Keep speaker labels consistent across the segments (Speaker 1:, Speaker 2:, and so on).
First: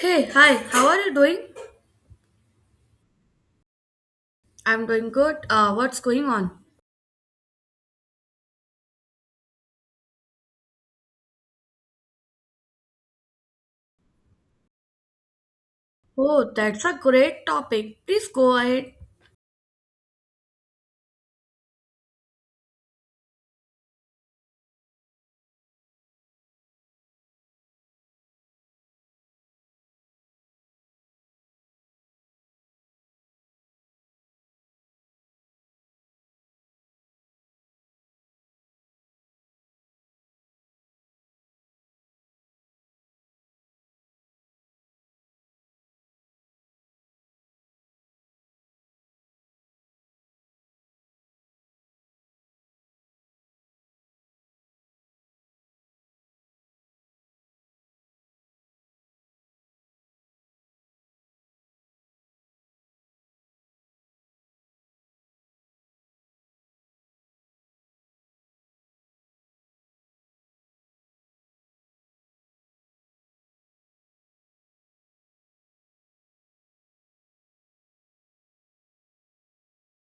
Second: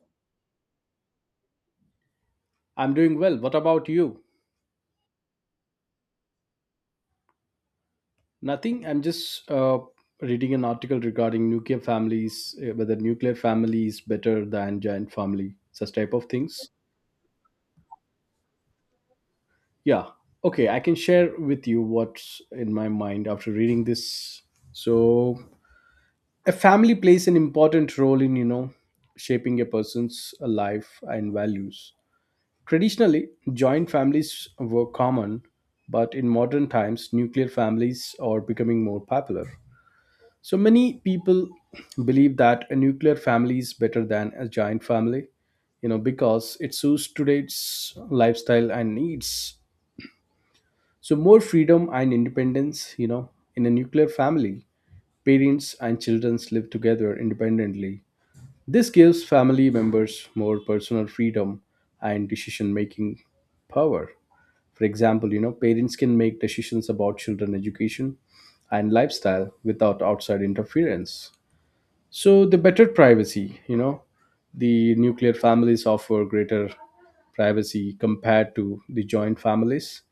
Speaker 1: Hey, hi, how are you doing?
Speaker 2: I'm doing well. What about you?
Speaker 1: I'm doing good. What's going on?
Speaker 2: Nothing. I'm just reading an article regarding nuclear families, whether nuclear family is better than giant family, such type of
Speaker 1: Oh,
Speaker 2: things.
Speaker 1: that's a great topic. Please go ahead.
Speaker 2: Yeah. Okay, I can share with you what's in my mind after reading this. So, a family plays an important role in, you know, shaping a person's life and values. Traditionally, joint families were common, but in modern times, nuclear families are becoming more popular. So many people believe that a nuclear family is better than a giant family, you know, because it suits today's lifestyle and needs. So, more freedom and independence, you know. In a nuclear family, parents and children live together independently. This gives family members more personal freedom and decision-making power. For example, you know, parents can make decisions about children education and lifestyle without outside interference. So the better privacy, you know, the nuclear families offer greater privacy compared to the joint families.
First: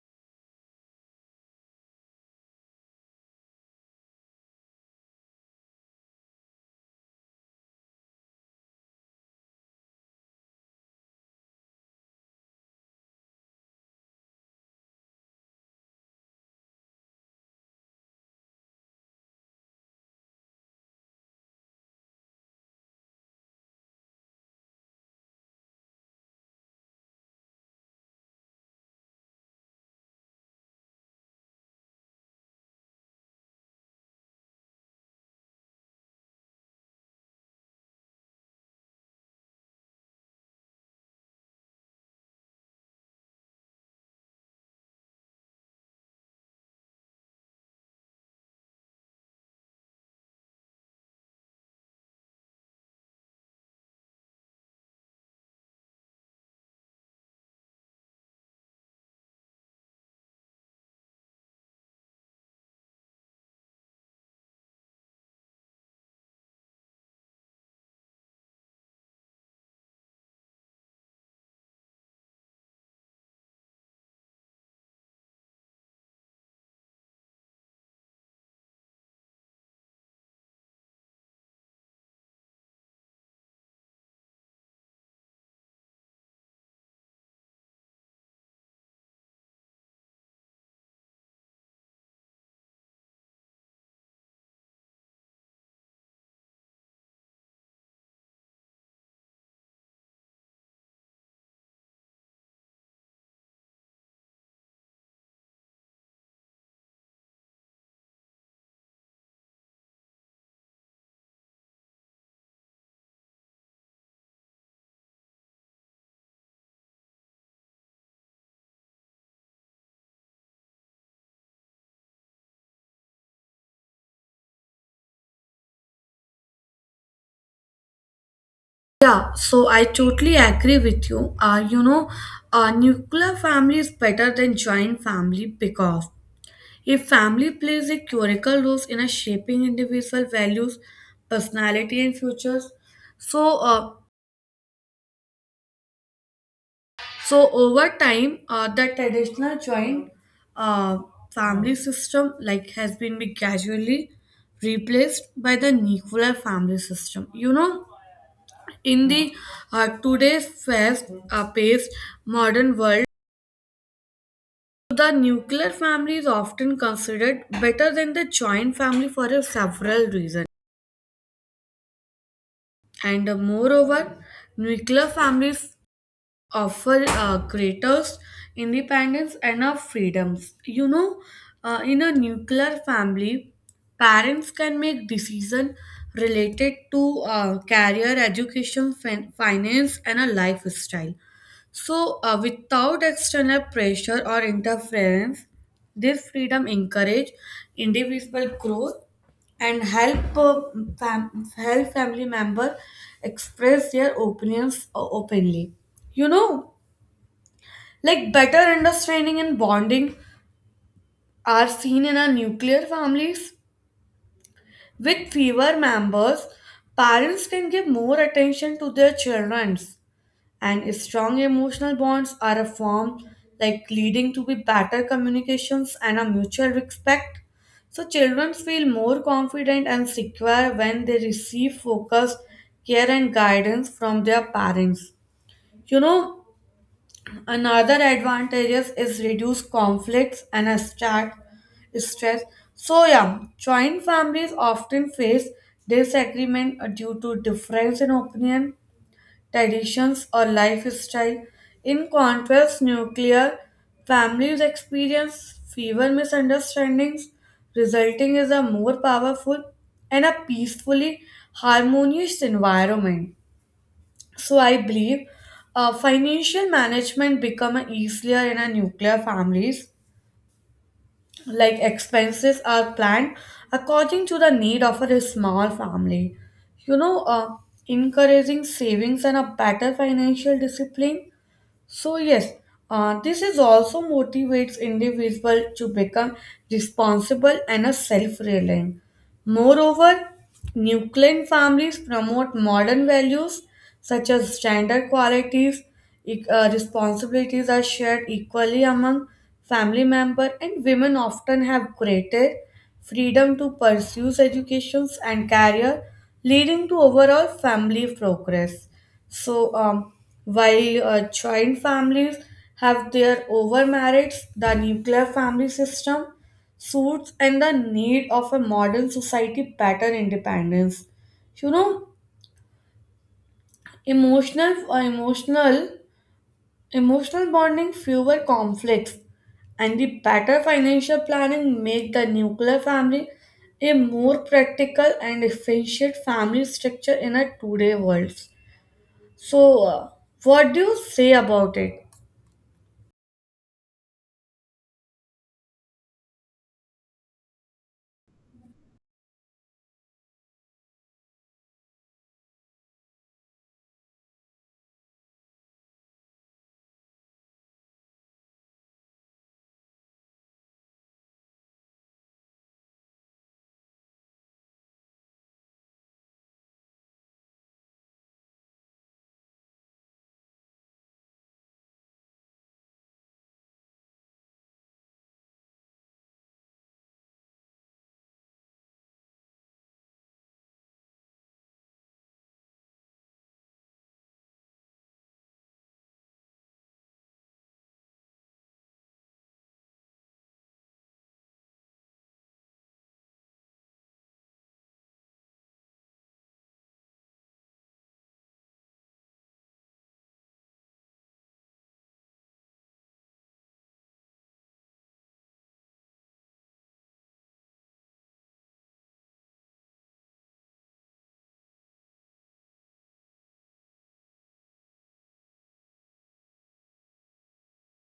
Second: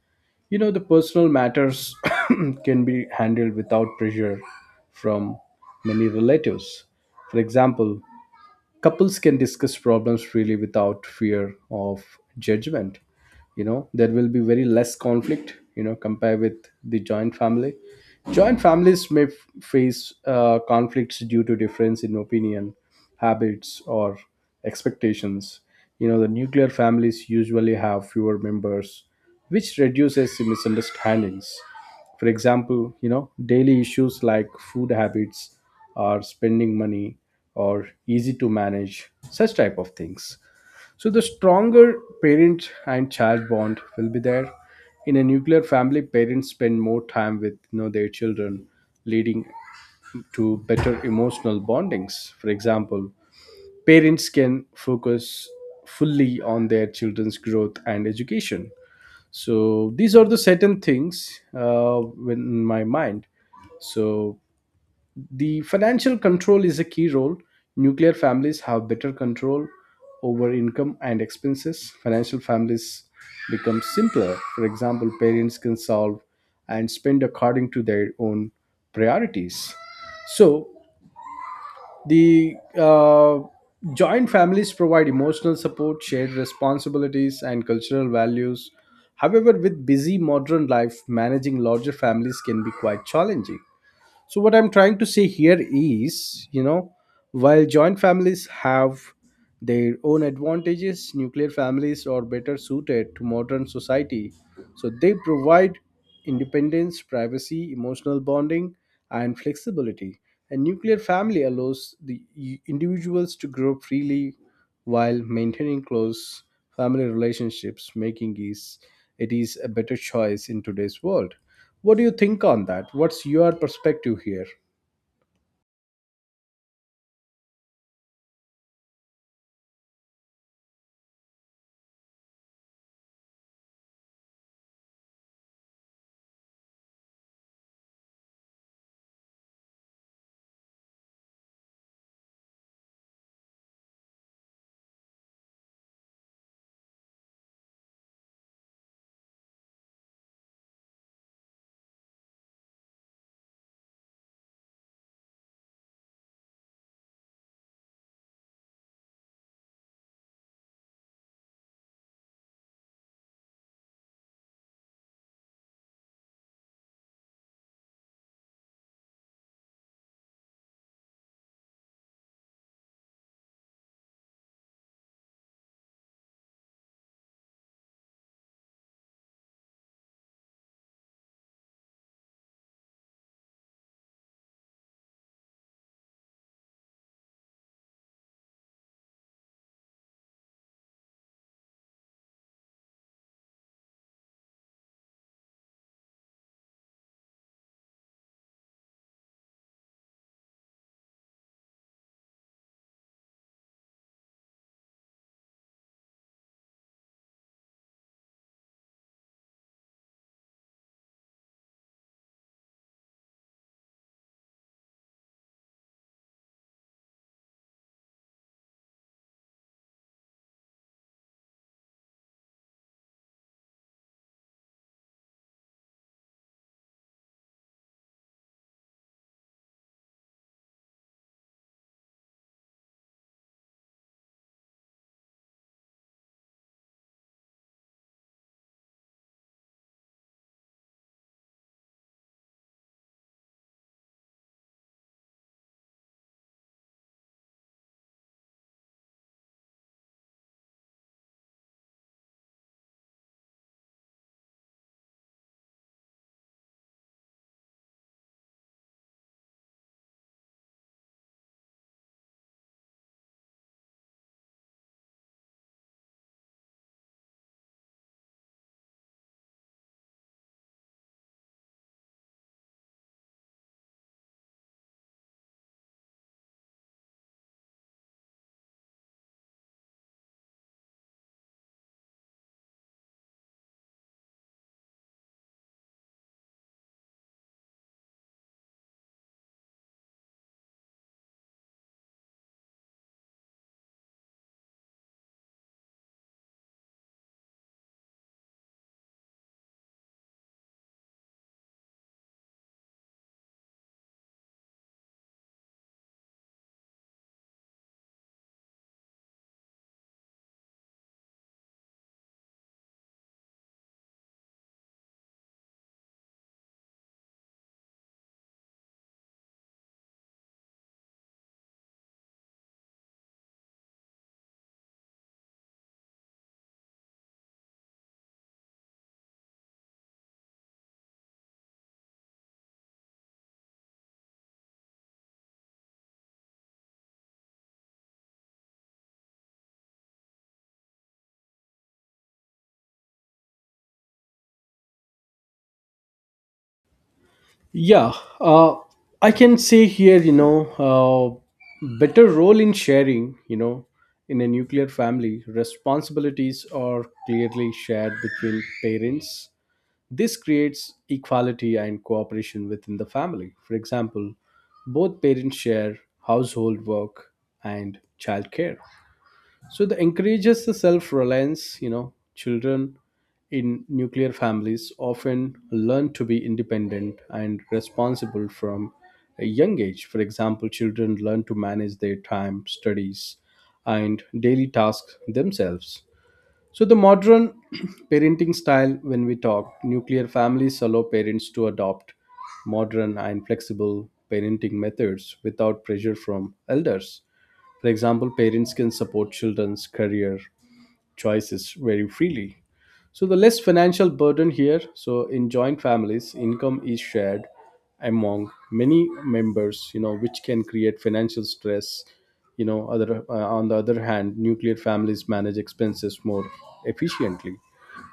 Speaker 2: You know, the personal matters can be handled without pressure from many relatives. For example, couples can discuss problems freely without fear of judgment. You know, there will be very less conflict, you know, compared with the joint family. Joint families may face conflicts due to difference in opinion, habits, or expectations. You know, the nuclear families usually have fewer members, which reduces the misunderstandings. For example, you know, daily issues like food habits or spending money or easy to manage such type of things. So the stronger parent and child bond will be there. In a nuclear family, parents spend more time with, you know, their children, leading to better emotional bondings. For example, parents can focus fully on their children's growth and education. So these are the certain things in my mind. So the financial control is a key role. Nuclear families have better control over income and expenses. Financial families become simpler. For example, parents can solve and spend according to their own priorities. So the joint families provide emotional support, shared responsibilities, and cultural values. However, with busy modern life, managing larger families can be quite challenging. So what I'm trying to say here is, you know, while joint families have their own advantages, nuclear families are better suited to modern society. So they provide independence, privacy, emotional bonding, and flexibility. A nuclear family allows the individuals to grow freely while maintaining close family relationships, making is it is a better choice in today's world. What do you think on that? What's your perspective here?
Speaker 1: Yeah, so I totally agree with you. A nuclear family is better than joint family because if family plays a critical role in a shaping individual values, personality, and futures, so uh, So over time, the traditional joint uh, family system like has been be gradually replaced by the nuclear family system. In the today's fast paced modern world, the nuclear family is often considered better than the joint family for a several reasons. And moreover, nuclear families offer creators independence and freedoms. In a nuclear family, parents can make decision related to career, education, finance, and a lifestyle. So, without external pressure or interference, this freedom encourage individual growth and help help family member express their opinions openly. You know like better understanding and bonding are seen in our nuclear families with fewer members. Parents can give more attention to their children, and if strong emotional bonds are a form, like leading to be better communications and a mutual respect, so children feel more confident and secure when they receive focus care and guidance from their parents you know Another advantages is reduce conflicts and a start stress. So yeah, joint families often face disagreement due to difference in opinion, traditions, or lifestyle. In contrast, nuclear families experience fewer misunderstandings, resulting in a more powerful and a peacefully harmonious environment. So I believe financial management become easier in a nuclear families. Like expenses are planned according to the need of a small family. You know, uh, encouraging savings and a better financial discipline. So yes, this is also motivates individual to become responsible and a self-reliant. Moreover, nuclear families promote modern values such as gender qualities. Responsibilities are shared equally among family members, and women often have greater freedom to pursue educations and career, leading to overall family progress. So, while joint families have their overmerits, the nuclear family system suits and the need of a modern society better independence. You know, emotional, uh, emotional, emotional bonding, fewer conflicts, and the better financial planning make the nuclear family a more practical and efficient family structure in a today world. So, what do you say about it?
Speaker 2: Yeah, uh, I can say here, you know, better role in sharing, you know. In a nuclear family, responsibilities are clearly shared between parents. This creates equality and cooperation within the family. For example, both parents share household work and childcare. So that encourages the self-reliance. You know, children in nuclear families often learn to be independent and responsible from a young age. For example, children learn to manage their time, studies, and daily tasks themselves. So, the modern parenting style, when we talk, nuclear families allow parents to adopt modern and flexible parenting methods without pressure from elders. For example, parents can support children's career choices very freely. So the less financial burden here. So in joint families, income is shared among many members, you know, which can create financial stress. You know, other on the other hand, nuclear families manage expenses more efficiently.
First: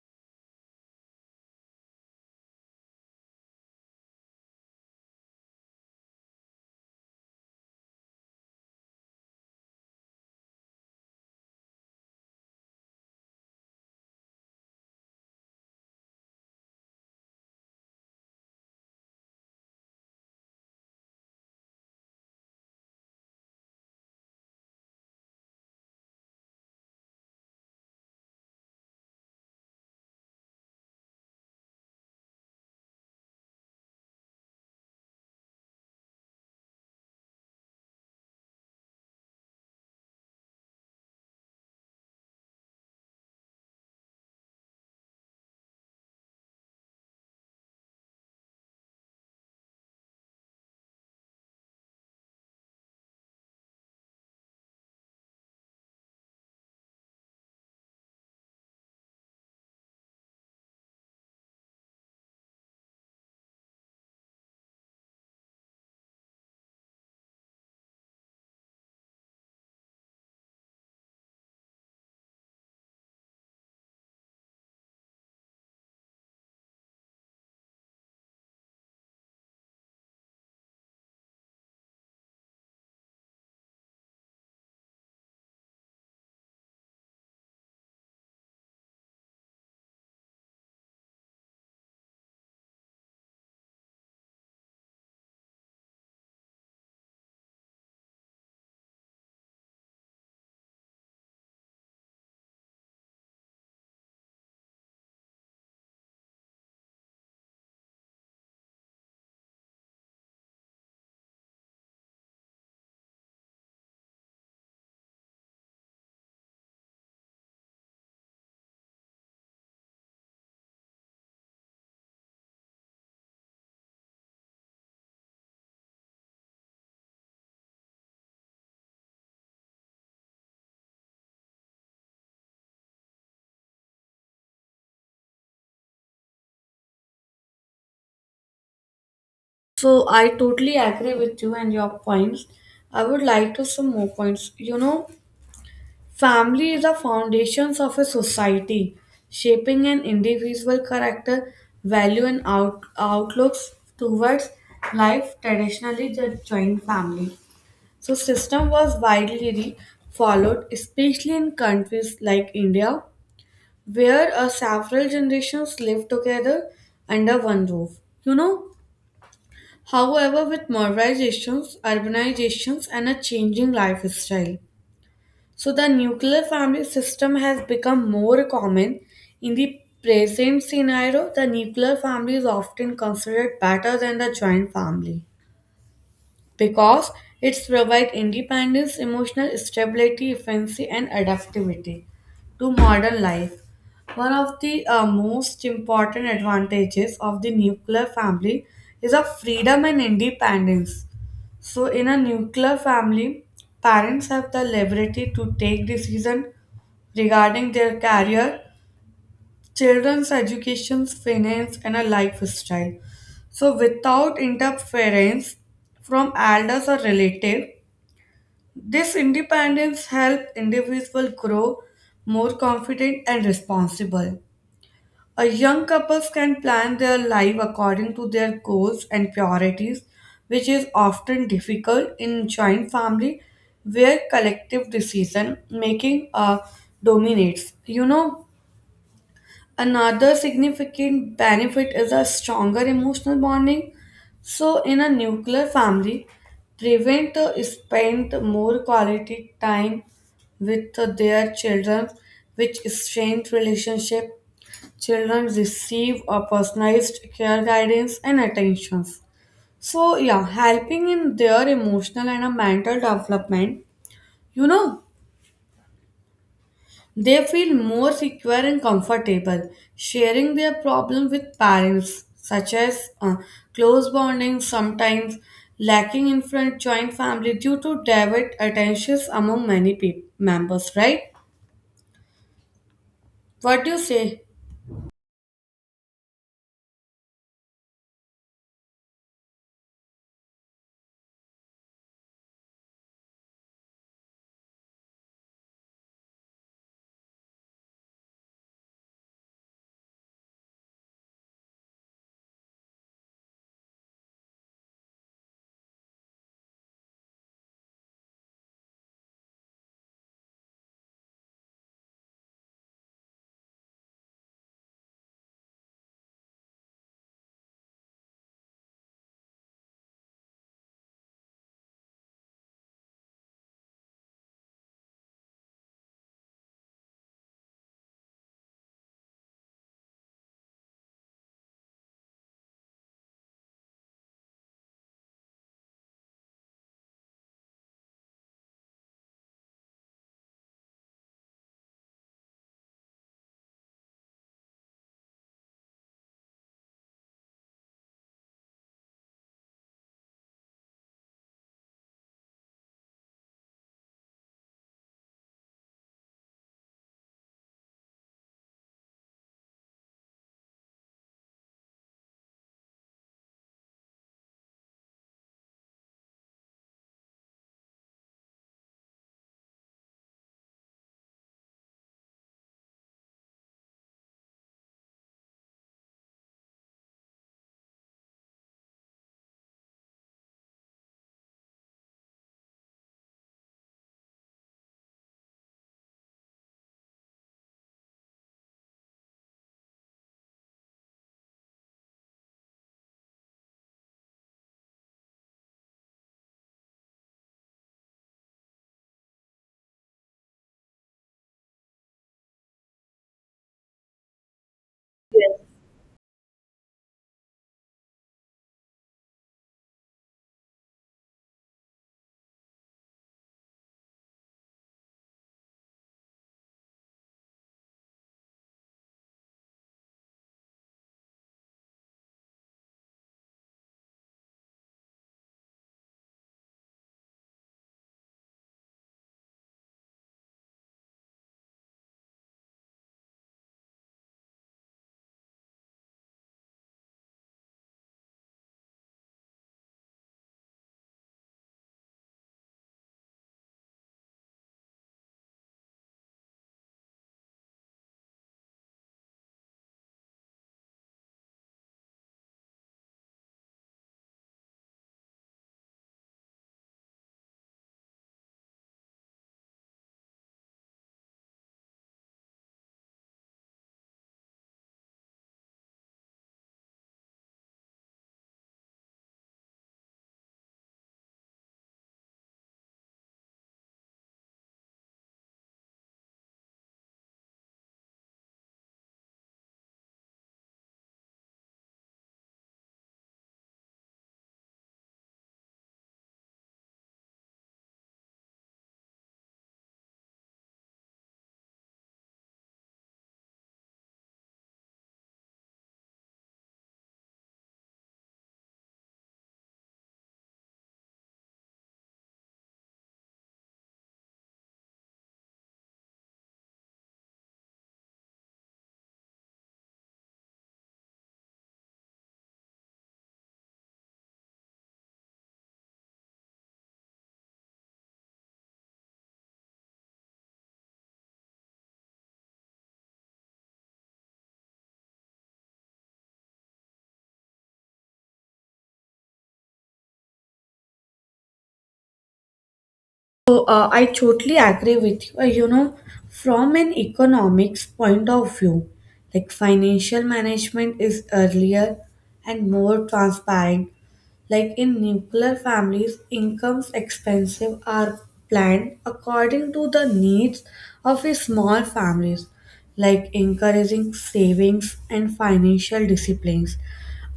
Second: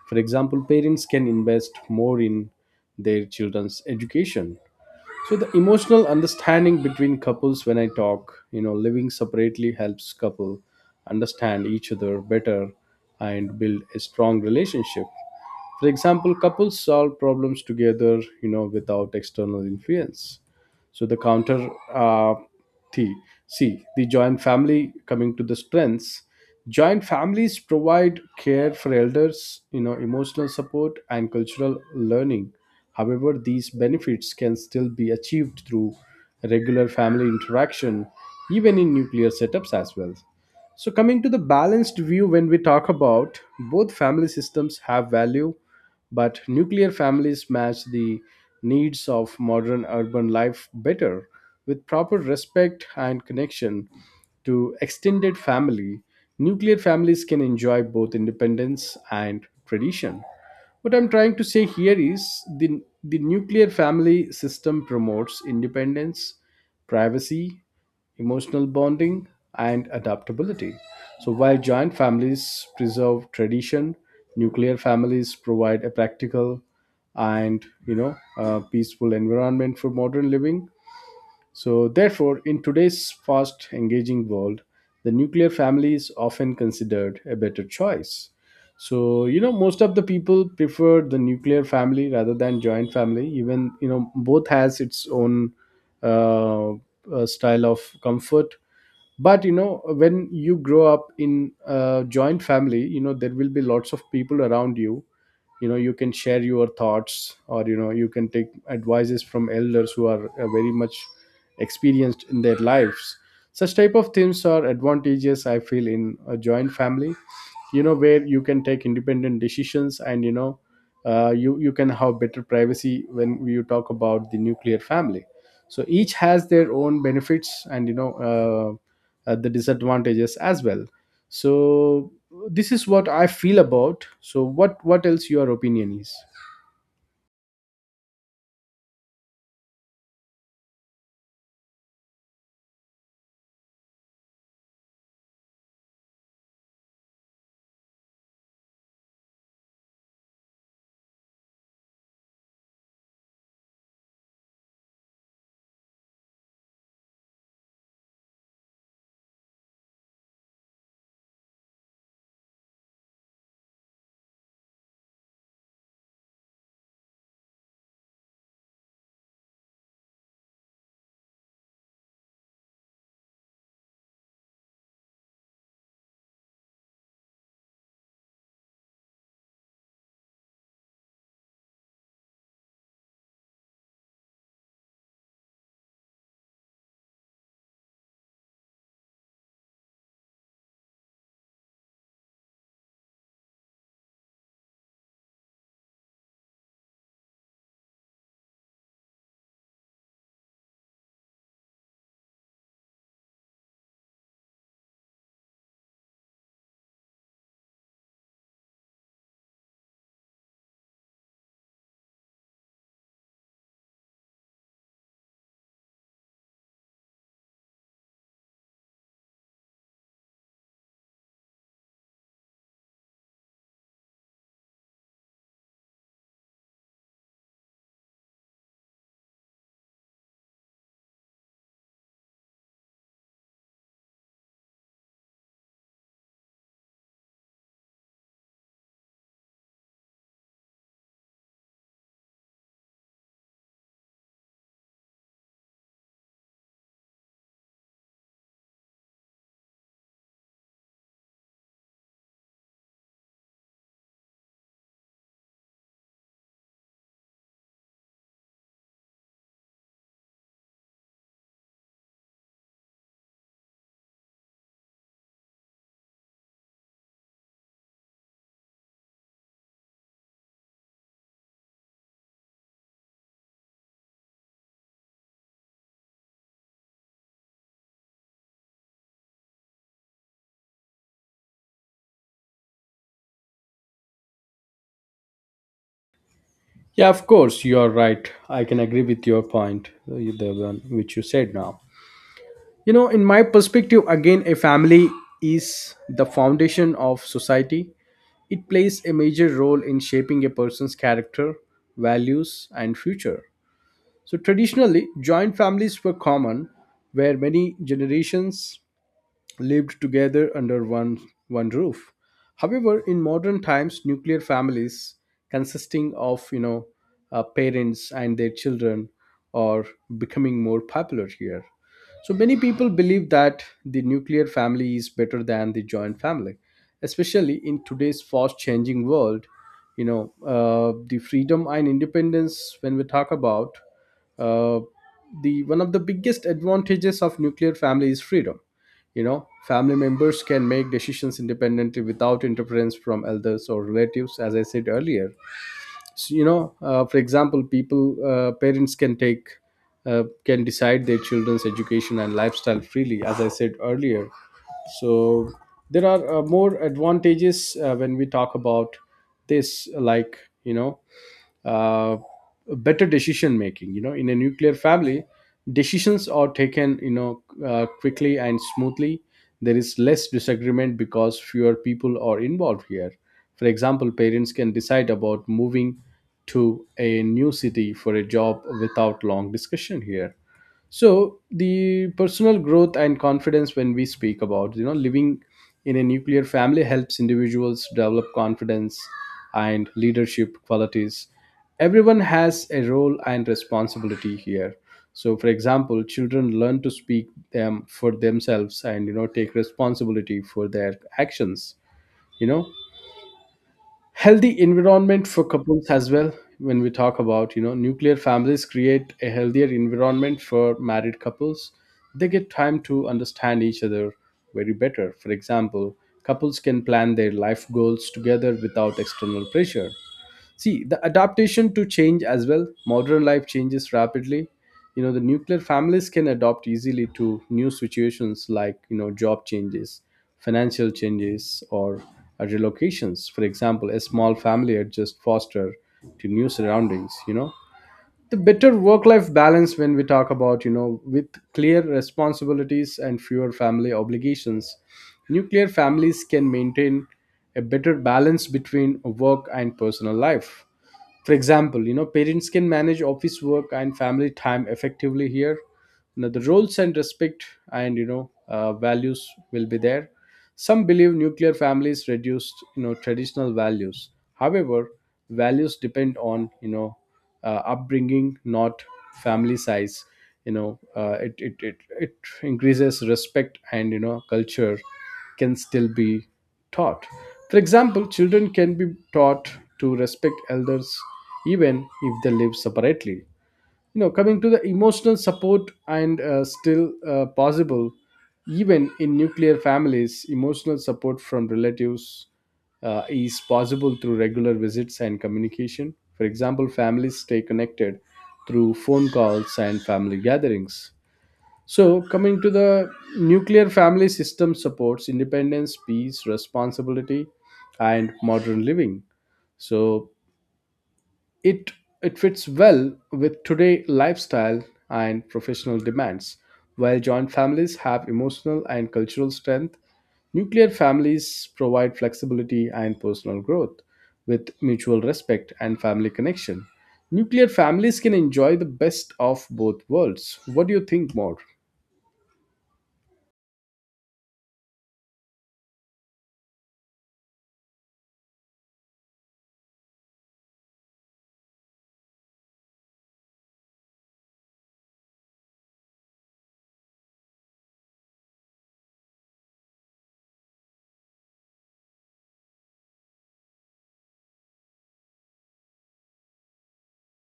Speaker 2: For example, parents can invest more in their children's education. So the emotional understanding between couples when I talk, you know, living separately helps couple understand each other better and build a strong relationship. For example, couples solve problems together, you know, without external influence. So the counter uh, T C the joint family, coming to the strengths. Joint families provide care for elders, you know, emotional support and cultural learning. However, these benefits can still be achieved through regular family interaction, even in nuclear setups as well. So, coming to the balanced view, when we talk about, both family systems have value, but nuclear families match the needs of modern urban life better. With proper respect and connection to extended family, nuclear families can enjoy both independence and tradition. What I'm trying to say here is the nuclear family system promotes independence, privacy, emotional bonding, and adaptability. So, while joint families preserve tradition, nuclear families provide a practical and, you know, peaceful environment for modern living. So, therefore, in today's fast engaging world, the nuclear family is often considered a better choice. So, you know, most of the people prefer the nuclear family rather than joint family. Even, you know, both has its own uh, style of comfort. But you know, when you grow up in a joint family, you know, there will be lots of people around you. You know, you can share your thoughts, or you know, you can take advices from elders who are, very much experienced in their lives. Such type of things are advantageous, I feel, in a joint family. You know, where you can take independent decisions, and you know, you can have better privacy when you talk about the nuclear family. So each has their own benefits, and you know, the disadvantages as well. So this is what I feel about. So what else your opinion is?
Speaker 1: So, I totally agree with you and your points. I would like to some more points. Family is the foundations of a society, shaping an individual character, value, and outlooks towards life. Traditionally, the joint family. So, system was widely followed, especially in countries like India where several generations live together under one roof. You know, however, with modernizations, urbanizations, and a changing lifestyle, so the nuclear family system has become more common. In the present scenario, the nuclear family is often considered better than the joint family because it's provide independence, emotional stability, efficiency, and adaptability to modern life. One of the most important advantages of the nuclear family is of freedom and independence. So, in a nuclear family, parents have the liberty to take decision regarding their career, children's education, finance, and a lifestyle. So, without interference from elders or relative, this independence helps individual grow more confident and responsible. A young couples can plan their life according to their goals and priorities, which is often difficult in joint family where collective decision making dominates. Another significant benefit is a stronger emotional bonding. So, in a nuclear family, parents spend more quality time with their children, which strengthens relationship. Children receive a personalized care, guidance, and attentions. So, yeah, helping in their emotional and a mental development. You know, they feel more secure and comfortable sharing their problem with parents, such as close bonding, sometimes lacking in front joint family due to divert attentions among many peop members, right? What do you say?
Speaker 2: Yeah, of course you are right. I can agree with your point, the one which you said now. You know, in my perspective again, a family is the foundation of society. It plays a major role in shaping a person's character, values and future. So traditionally joint families were common, where many generations lived together under one roof. However, in modern times, nuclear families consisting of, you know, parents and their children, are becoming more popular here. So many people believe that the nuclear family is better than the joint family, especially in today's fast-changing world. You know, the freedom and independence. When we talk about, uh, the one of the biggest advantages of nuclear family is freedom. You know, family members can make decisions independently without interference from elders or relatives, as I said earlier. So, you know, for example, parents can can decide their children's education and lifestyle freely, as I said earlier. So there are more advantages when we talk about this, like, you know, uh, better decision making. You know, in a nuclear family, decisions are taken, you know, quickly and smoothly. There is less disagreement because fewer people are involved here. For example, parents can decide about moving to a new city for a job without long discussion here. So the personal growth and confidence when we speak about, you know, living in a nuclear family helps individuals develop confidence and leadership qualities. Everyone has a role and responsibility here. So for example, children learn to speak for themselves, and you know, take responsibility for their actions. You know, healthy environment for couples as well. When we talk about, you know, nuclear families create a healthier environment for married couples. They get time to understand each other very better. For example, couples can plan their life goals together without external pressure. See, the adaptation to change as well. Modern life changes rapidly. You know, the nuclear families can adapt easily to new situations like, you know, job changes, financial changes, or relocations. For example, a small family adjusts faster to new surroundings, you know. The better work life balance when we talk about, you know, with clear responsibilities and fewer family obligations, nuclear families can maintain a better balance between work and personal life. For example, you know, parents can manage office work and family time effectively here. You know, the roles and respect and, you know, values will be there. Some believe nuclear families reduced, you know, traditional values. However, values depend on, you know, upbringing, not family size. You know, it increases respect, and you know, culture can still be taught. For example, children can be taught to respect elders even if they live separately. You know, coming to the emotional support and still possible, even in nuclear families, emotional support from relatives is possible through regular visits and communication. For example, families stay connected through phone calls and family gatherings. So, coming to the nuclear family system supports independence, peace, responsibility, and modern living. So, it it fits well with today lifestyle and professional demands. While joint families have emotional and cultural strength, nuclear families provide flexibility and personal growth. With mutual respect and family connection, nuclear families can enjoy the best of both worlds. What do you think more?
Speaker 1: So, I totally agree with you. From an economics point of view, like financial management is earlier and more transparent. Like in nuclear families, incomes expenses are planned according to the needs of a small families, like encouraging savings and financial disciplines.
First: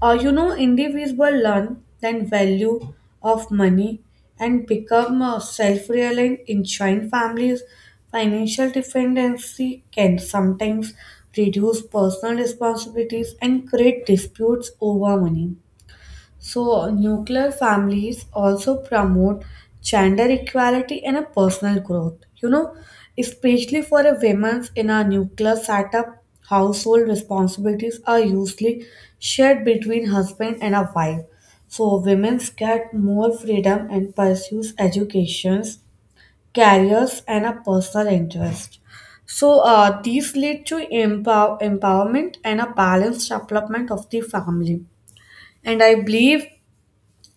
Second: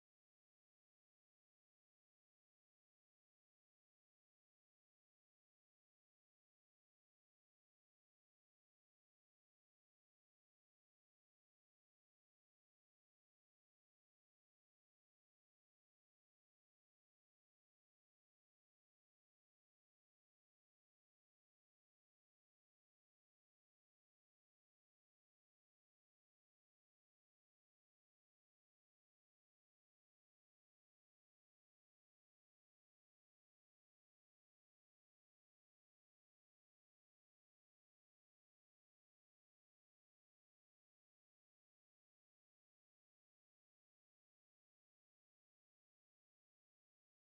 Speaker 1: Individuals learn the value of money and become self-reliant in joint families. Financial dependency can sometimes reduce personal responsibilities and create disputes over money. So, nuclear families also promote gender equality and a personal growth. You know, especially for a women's in a nuclear setup, household responsibilities are usually shared between husband and a wife. So, women get more freedom and pursues educations, careers, and a personal interest. So, these lead to empowerment and a balanced development of the family. And I believe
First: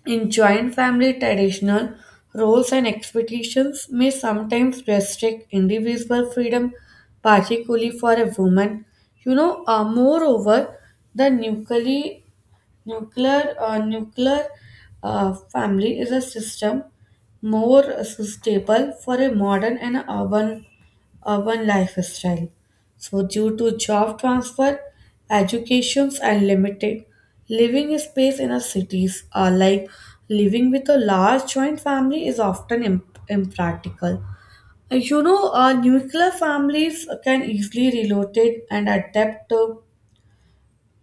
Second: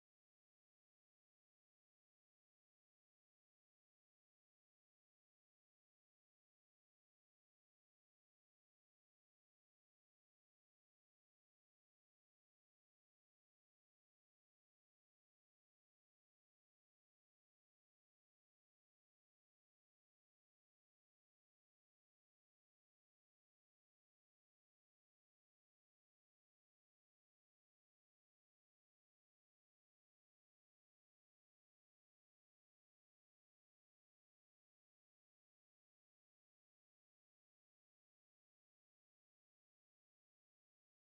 Speaker 1: in joint family traditional roles and expectations may sometimes restrict individual freedom, particularly for a woman. Moreover, the nuclear Nuclear nuclear family is a system more suitable for a modern and urban lifestyle. So, due to job transfer, educations, and limited living space in a cities, like living with a large joint family is often impractical. Nuclear families can easily relocate and adapt to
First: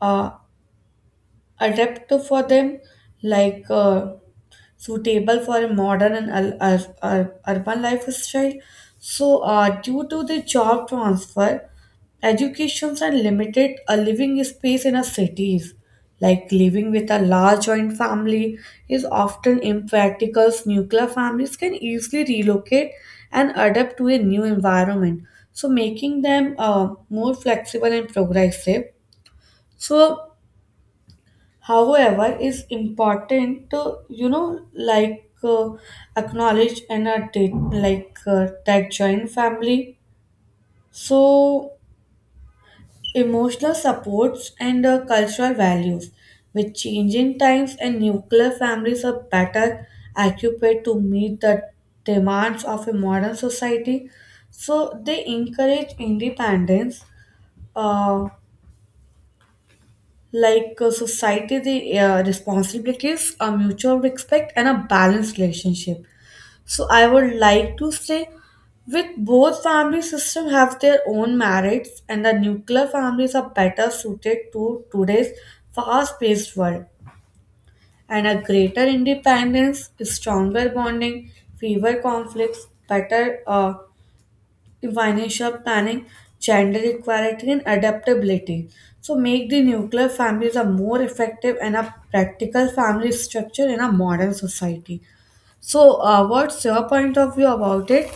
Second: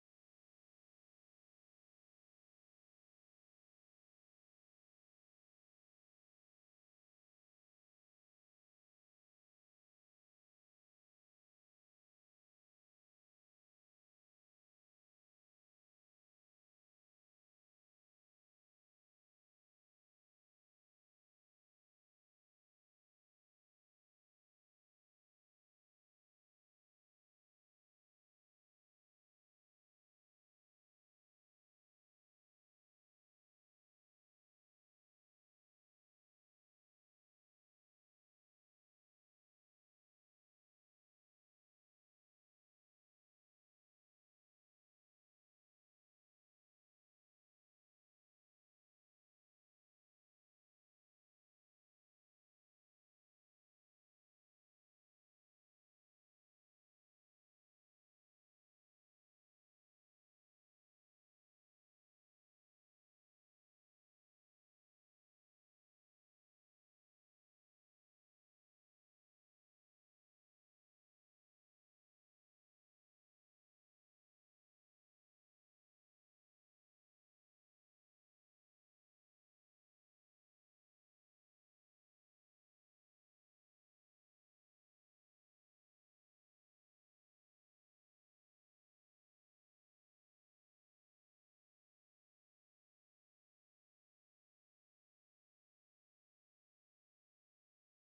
Speaker 1: uh, adapt for them like suitable for a modern and urban lifestyle. So due to the job transfer, educations are limited a living space in a cities, like living with a large joint family is often impractical. Nuclear families can easily relocate and adapt to a new environment, so making them more flexible and progressive. So however it's important to like acknowledge and take, like that joint family, so emotional supports and cultural values. With changing times and nuclear families are better equipped to meet the demands of a modern society, so they encourage independence, uh, like society the responsibilities a mutual respect and a balanced relationship. So I would like to say with both family system have their own merits and the nuclear families are better suited to today's fast-paced world and a greater independence, stronger bonding, fewer conflicts, better financial planning, gender equality, and adaptability. So, make the nuclear families a more effective and a practical family structure in a modern society. So, what's your point of view about it?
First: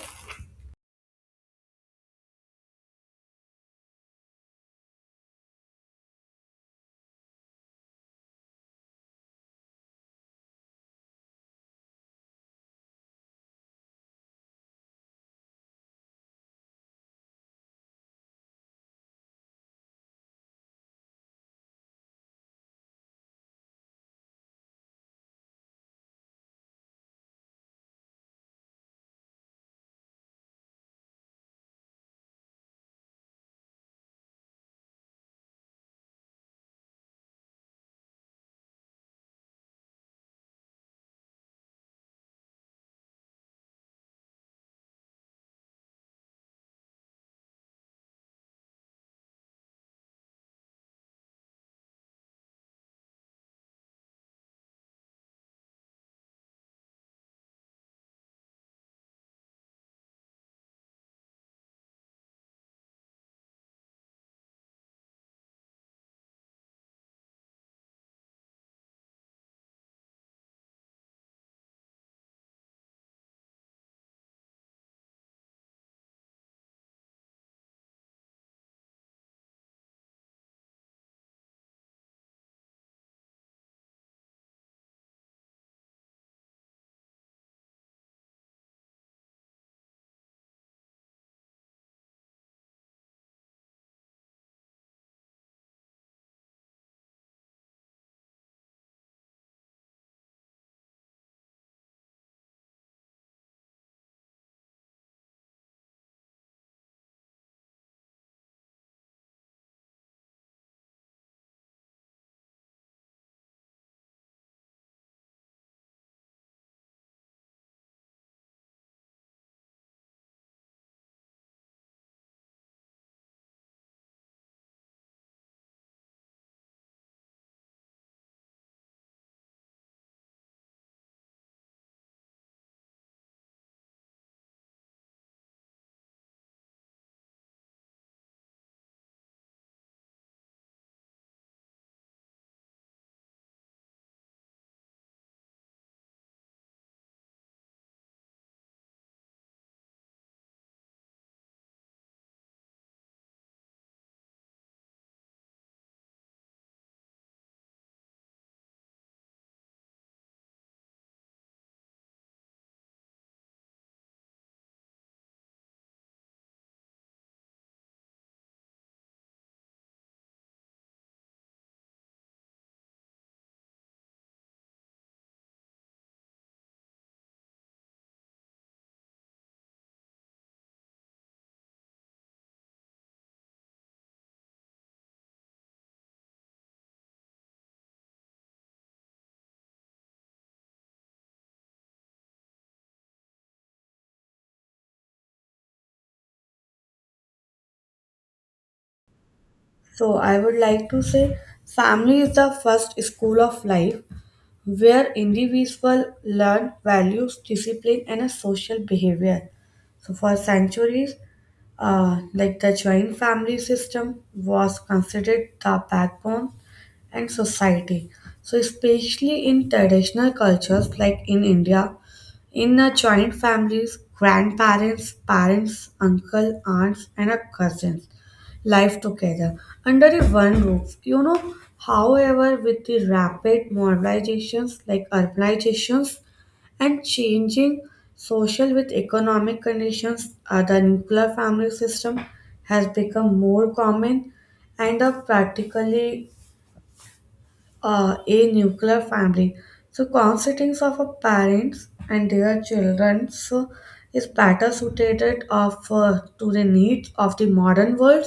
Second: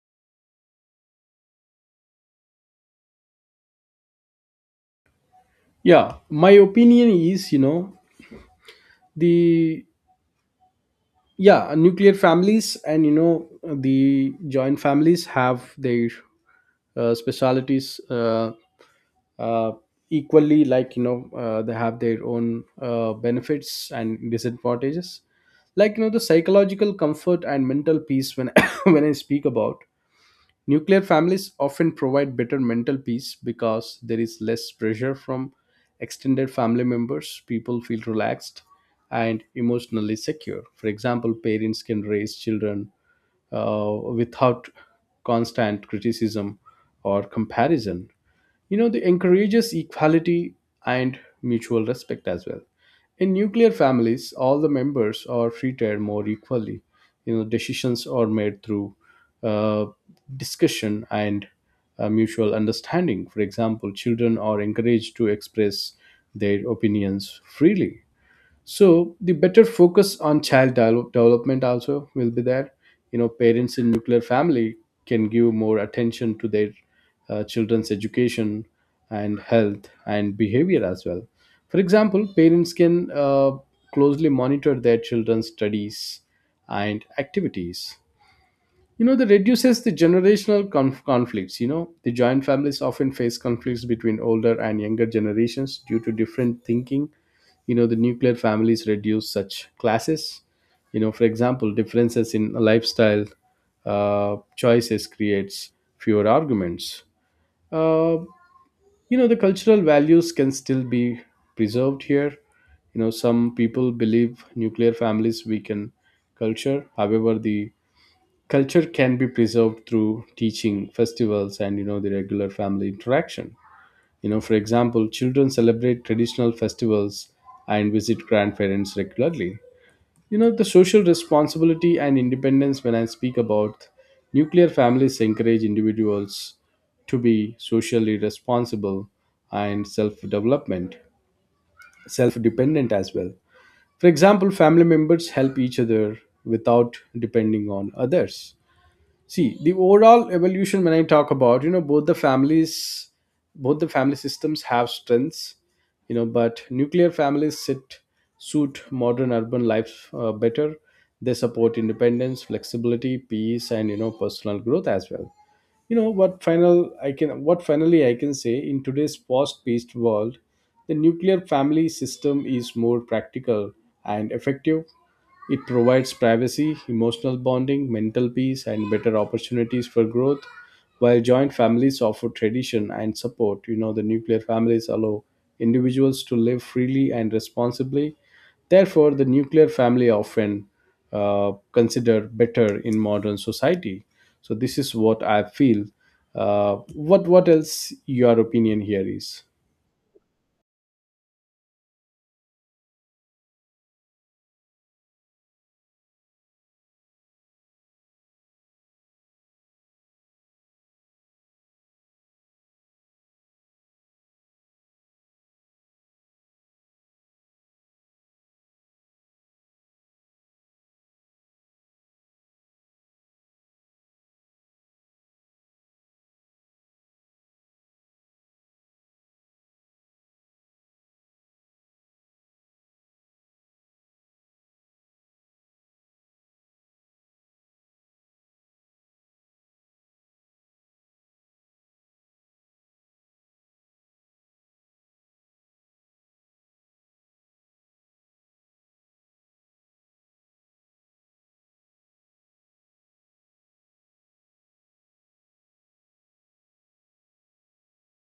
Speaker 2: Yeah, my opinion is the yeah nuclear families and the joint families have their specialities uh, equally, like they have their own benefits and disadvantages, like the psychological comfort and mental peace. When when I speak about nuclear families, often provide better mental peace because there is less pressure from extended family members. People feel relaxed and emotionally secure. For example, parents can raise children without constant criticism or comparison. You know, they encourages equality and mutual respect as well. In nuclear families, all the members are treated more equally. You know, decisions are made through uh, discussion and mutual understanding. For example, children are encouraged to express their opinions freely, so the better focus on development also will be there. You know, parents in nuclear family can give more attention to their children's education and health and behavior as well. For example, parents can closely monitor their children's studies and activities. You know, that reduces the conflicts. You know, the joint families often face conflicts between older and younger generations due to different thinking. You know, the nuclear families reduce such classes. You know, for example, differences in lifestyle choices creates fewer arguments. uh, you know, the cultural values can still be preserved here. You know, some people believe nuclear families weaken culture. However, the culture can be preserved through teaching festivals and, you know, the regular family interaction. You know, for example, children celebrate traditional festivals and visit grandparents regularly. You know, the social responsibility and independence, when I speak about, nuclear families encourage individuals to be socially responsible and self dependent as well. For example, family members help each other without depending on others. See, the overall evolution, when I talk about, you know, both the families, both the family systems have strengths. You know, but nuclear families sit suit modern urban life better. They support independence, flexibility, peace, and, you know, personal growth as well. you know what final what finally I can say, in today's fast-paced world, the nuclear family system is more practical and effective. It provides privacy, emotional bonding, mental peace, and better opportunities for growth. While joint families offer tradition and support, you know, the nuclear families allow individuals to live freely and responsibly. Therefore, the nuclear family often considered better in modern society. So this is what I feel. What else your opinion here is?
Speaker 1: So, I would like to say family is the first school of life where individuals learn values, discipline, and a social behavior. So, for centuries, like the joint family system was considered the backbone and society. So, especially in traditional cultures like in India, in a joint families, grandparents, parents, uncle, aunts, and a cousins life together under a one roof. However, with the rapid modernizations like urbanizations and changing social with economic conditions, the nuclear family system has become more common and practically a nuclear family. So, constituents of a parents and their children so is better suited of to the needs of the modern world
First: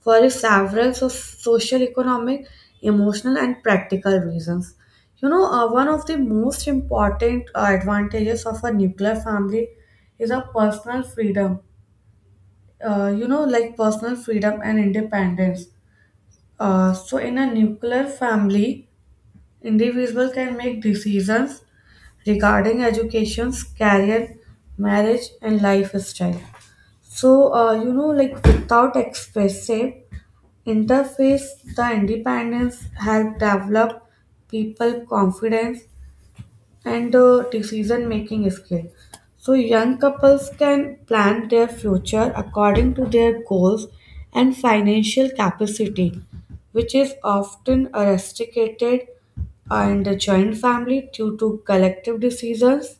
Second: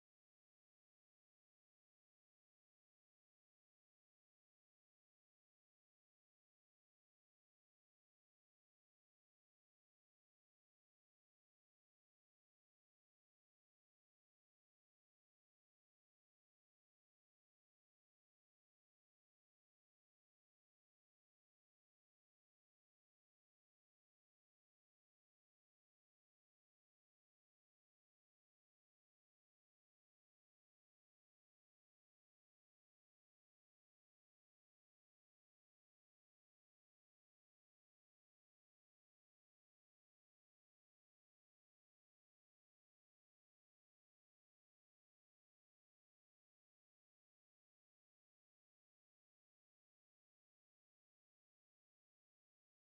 Speaker 1: for the several so social, economic, emotional, and practical reasons. One of the most important advantages of a nuclear family is a personal freedom. Like personal freedom and independence. So, in a nuclear family, individuals can make decisions regarding education, career, marriage, and lifestyle. So, like without expressive interface, the independence help develop people confidence and the decision making skill. So, young couples can plan their future according to their goals and financial capacity, which is often restricted in the joint family due to collective decisions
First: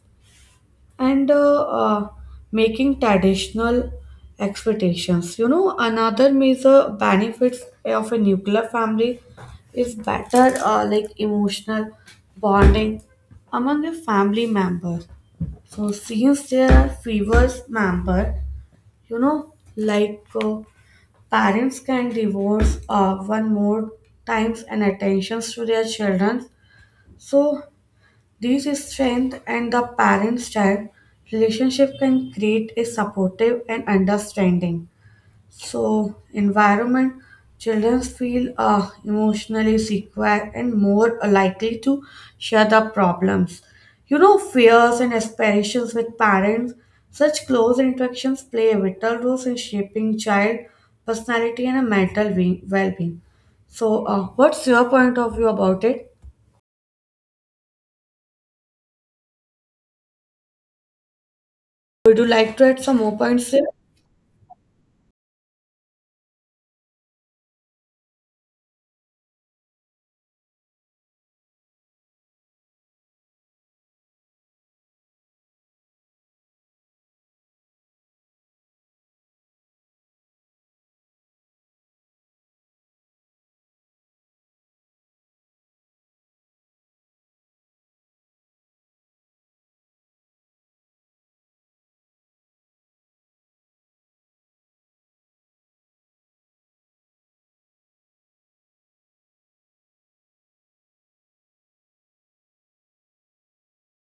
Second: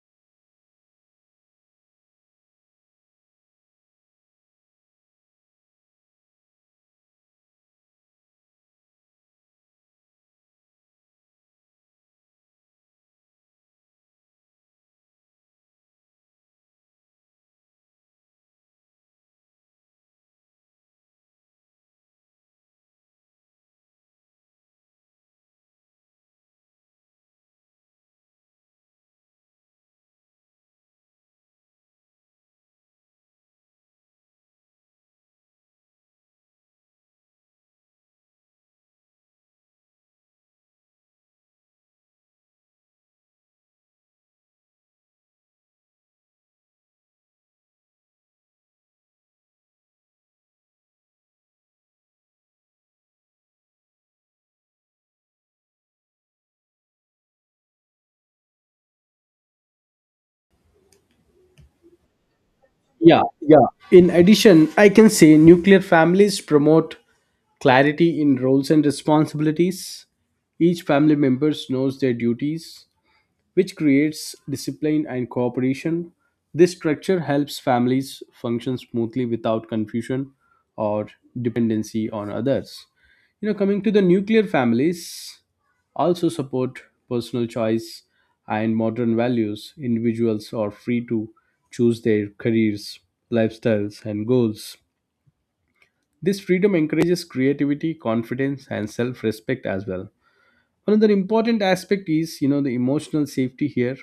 Speaker 1: and making traditional expectations. Another major benefits of a nuclear family is better like emotional bonding among the family members. So since there are fewer members, you know, like uh, parents can divorce one more times and attentions to their children. So this strength and the parent-child relationship can create a supportive and understanding. So, environment children feel emotionally secure and more likely to share the problems. Fears and aspirations with parents. Such close interactions play a vital role in shaping child personality and a mental well-being. So, what's your point of view about it? Would you like to add some more
Speaker 2: Yeah,
Speaker 1: points
Speaker 2: yeah.
Speaker 1: here?
Speaker 2: In addition, I can say nuclear families promote clarity in roles and responsibilities. Each family members knows their duties, which creates discipline and cooperation. This structure helps families function smoothly without confusion or dependency on others. You know, coming to the nuclear families, also support personal choice and modern values. Individuals are free to choose their careers, lifestyles, and goals. This freedom encourages creativity, confidence, and self respect as well. Another important aspect is, you know, the emotional safety here.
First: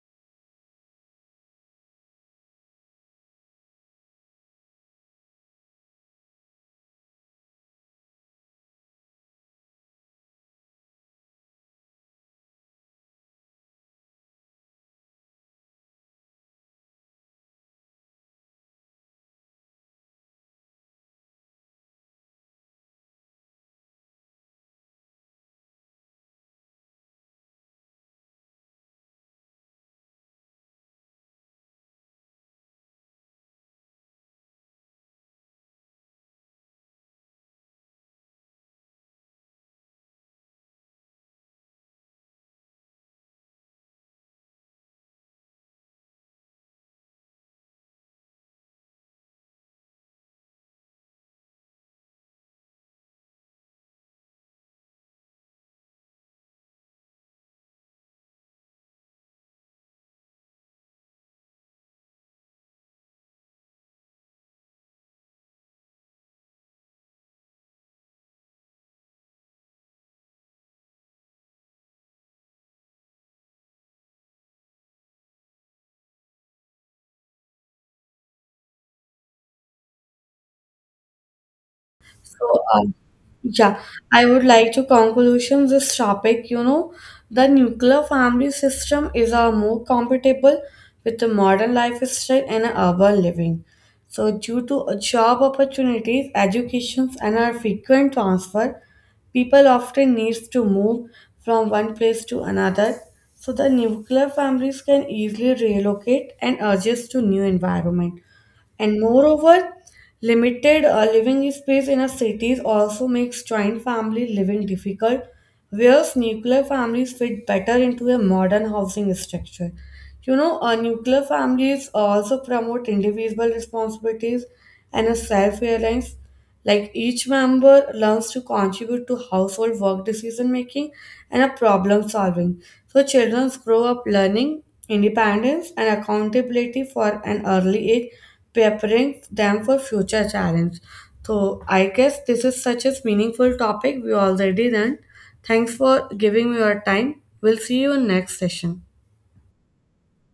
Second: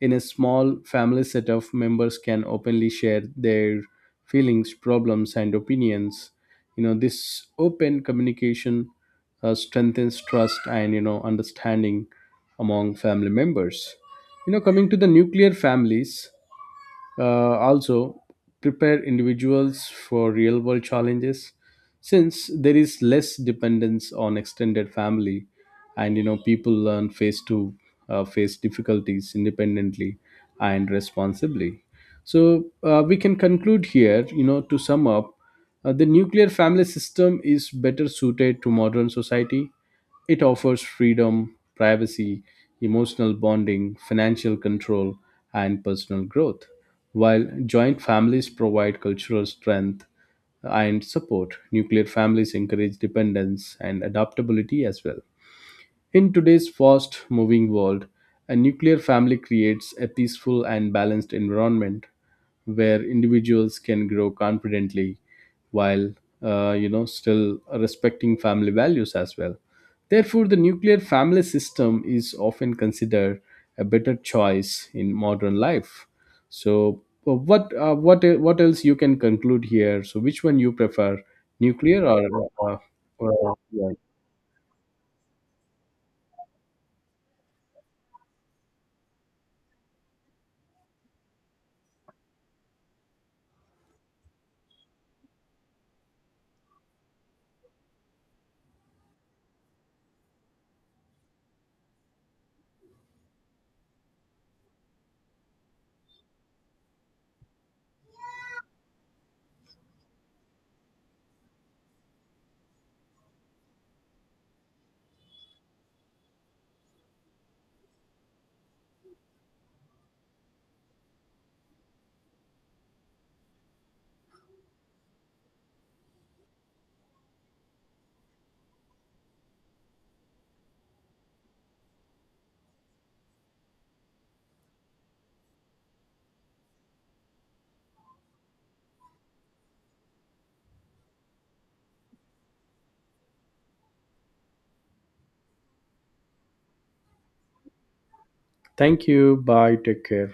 Speaker 2: In a small family setup, members can openly share their feelings, problems, and opinions. You know, this open communication strengthens trust and, you know, understanding among family members. You know, coming to the nuclear families, also prepare individuals for real world challenges, since there is less dependence on extended family, and, you know, people learn face difficulties independently and responsibly. So we can conclude here, you know, to sum up, the nuclear family system is better suited to modern society. It offers freedom, privacy, emotional bonding, financial control, and personal growth. While joint families provide cultural strength and support, nuclear families encourage dependence and adaptability as well. In today's fast moving world, a nuclear family creates a peaceful and balanced environment where individuals can grow confidently while you know, still respecting family values as well. Therefore, the nuclear family system is often considered a better choice in modern life. So, what else you can conclude here? So, which one you prefer, nuclear or?
Speaker 1: So,
Speaker 2: Uh,
Speaker 1: yeah,
Speaker 2: yeah.
Speaker 1: I would like to conclusion this topic. The nuclear family system is a more compatible with the modern lifestyle and urban living. So, due to a job opportunities, educations, and our frequent transfer, people often needs to move from one place to another. So, the nuclear families can easily relocate and adjust to new environment. And moreover, limited living space in a cities also makes joint family living difficult, whereas nuclear families fit better into a modern housing structure. Nuclear families also promote individual responsibilities and a self-reliance, like each member learns to contribute to household work decision making and a problem solving. So children grow up learning independence and accountability for an early age, preparing them for future challenge. So I guess this is such a meaningful topic we already done. Thanks for giving me your time. We'll see you in next session.
Speaker 2: Thank you. Bye. Take care.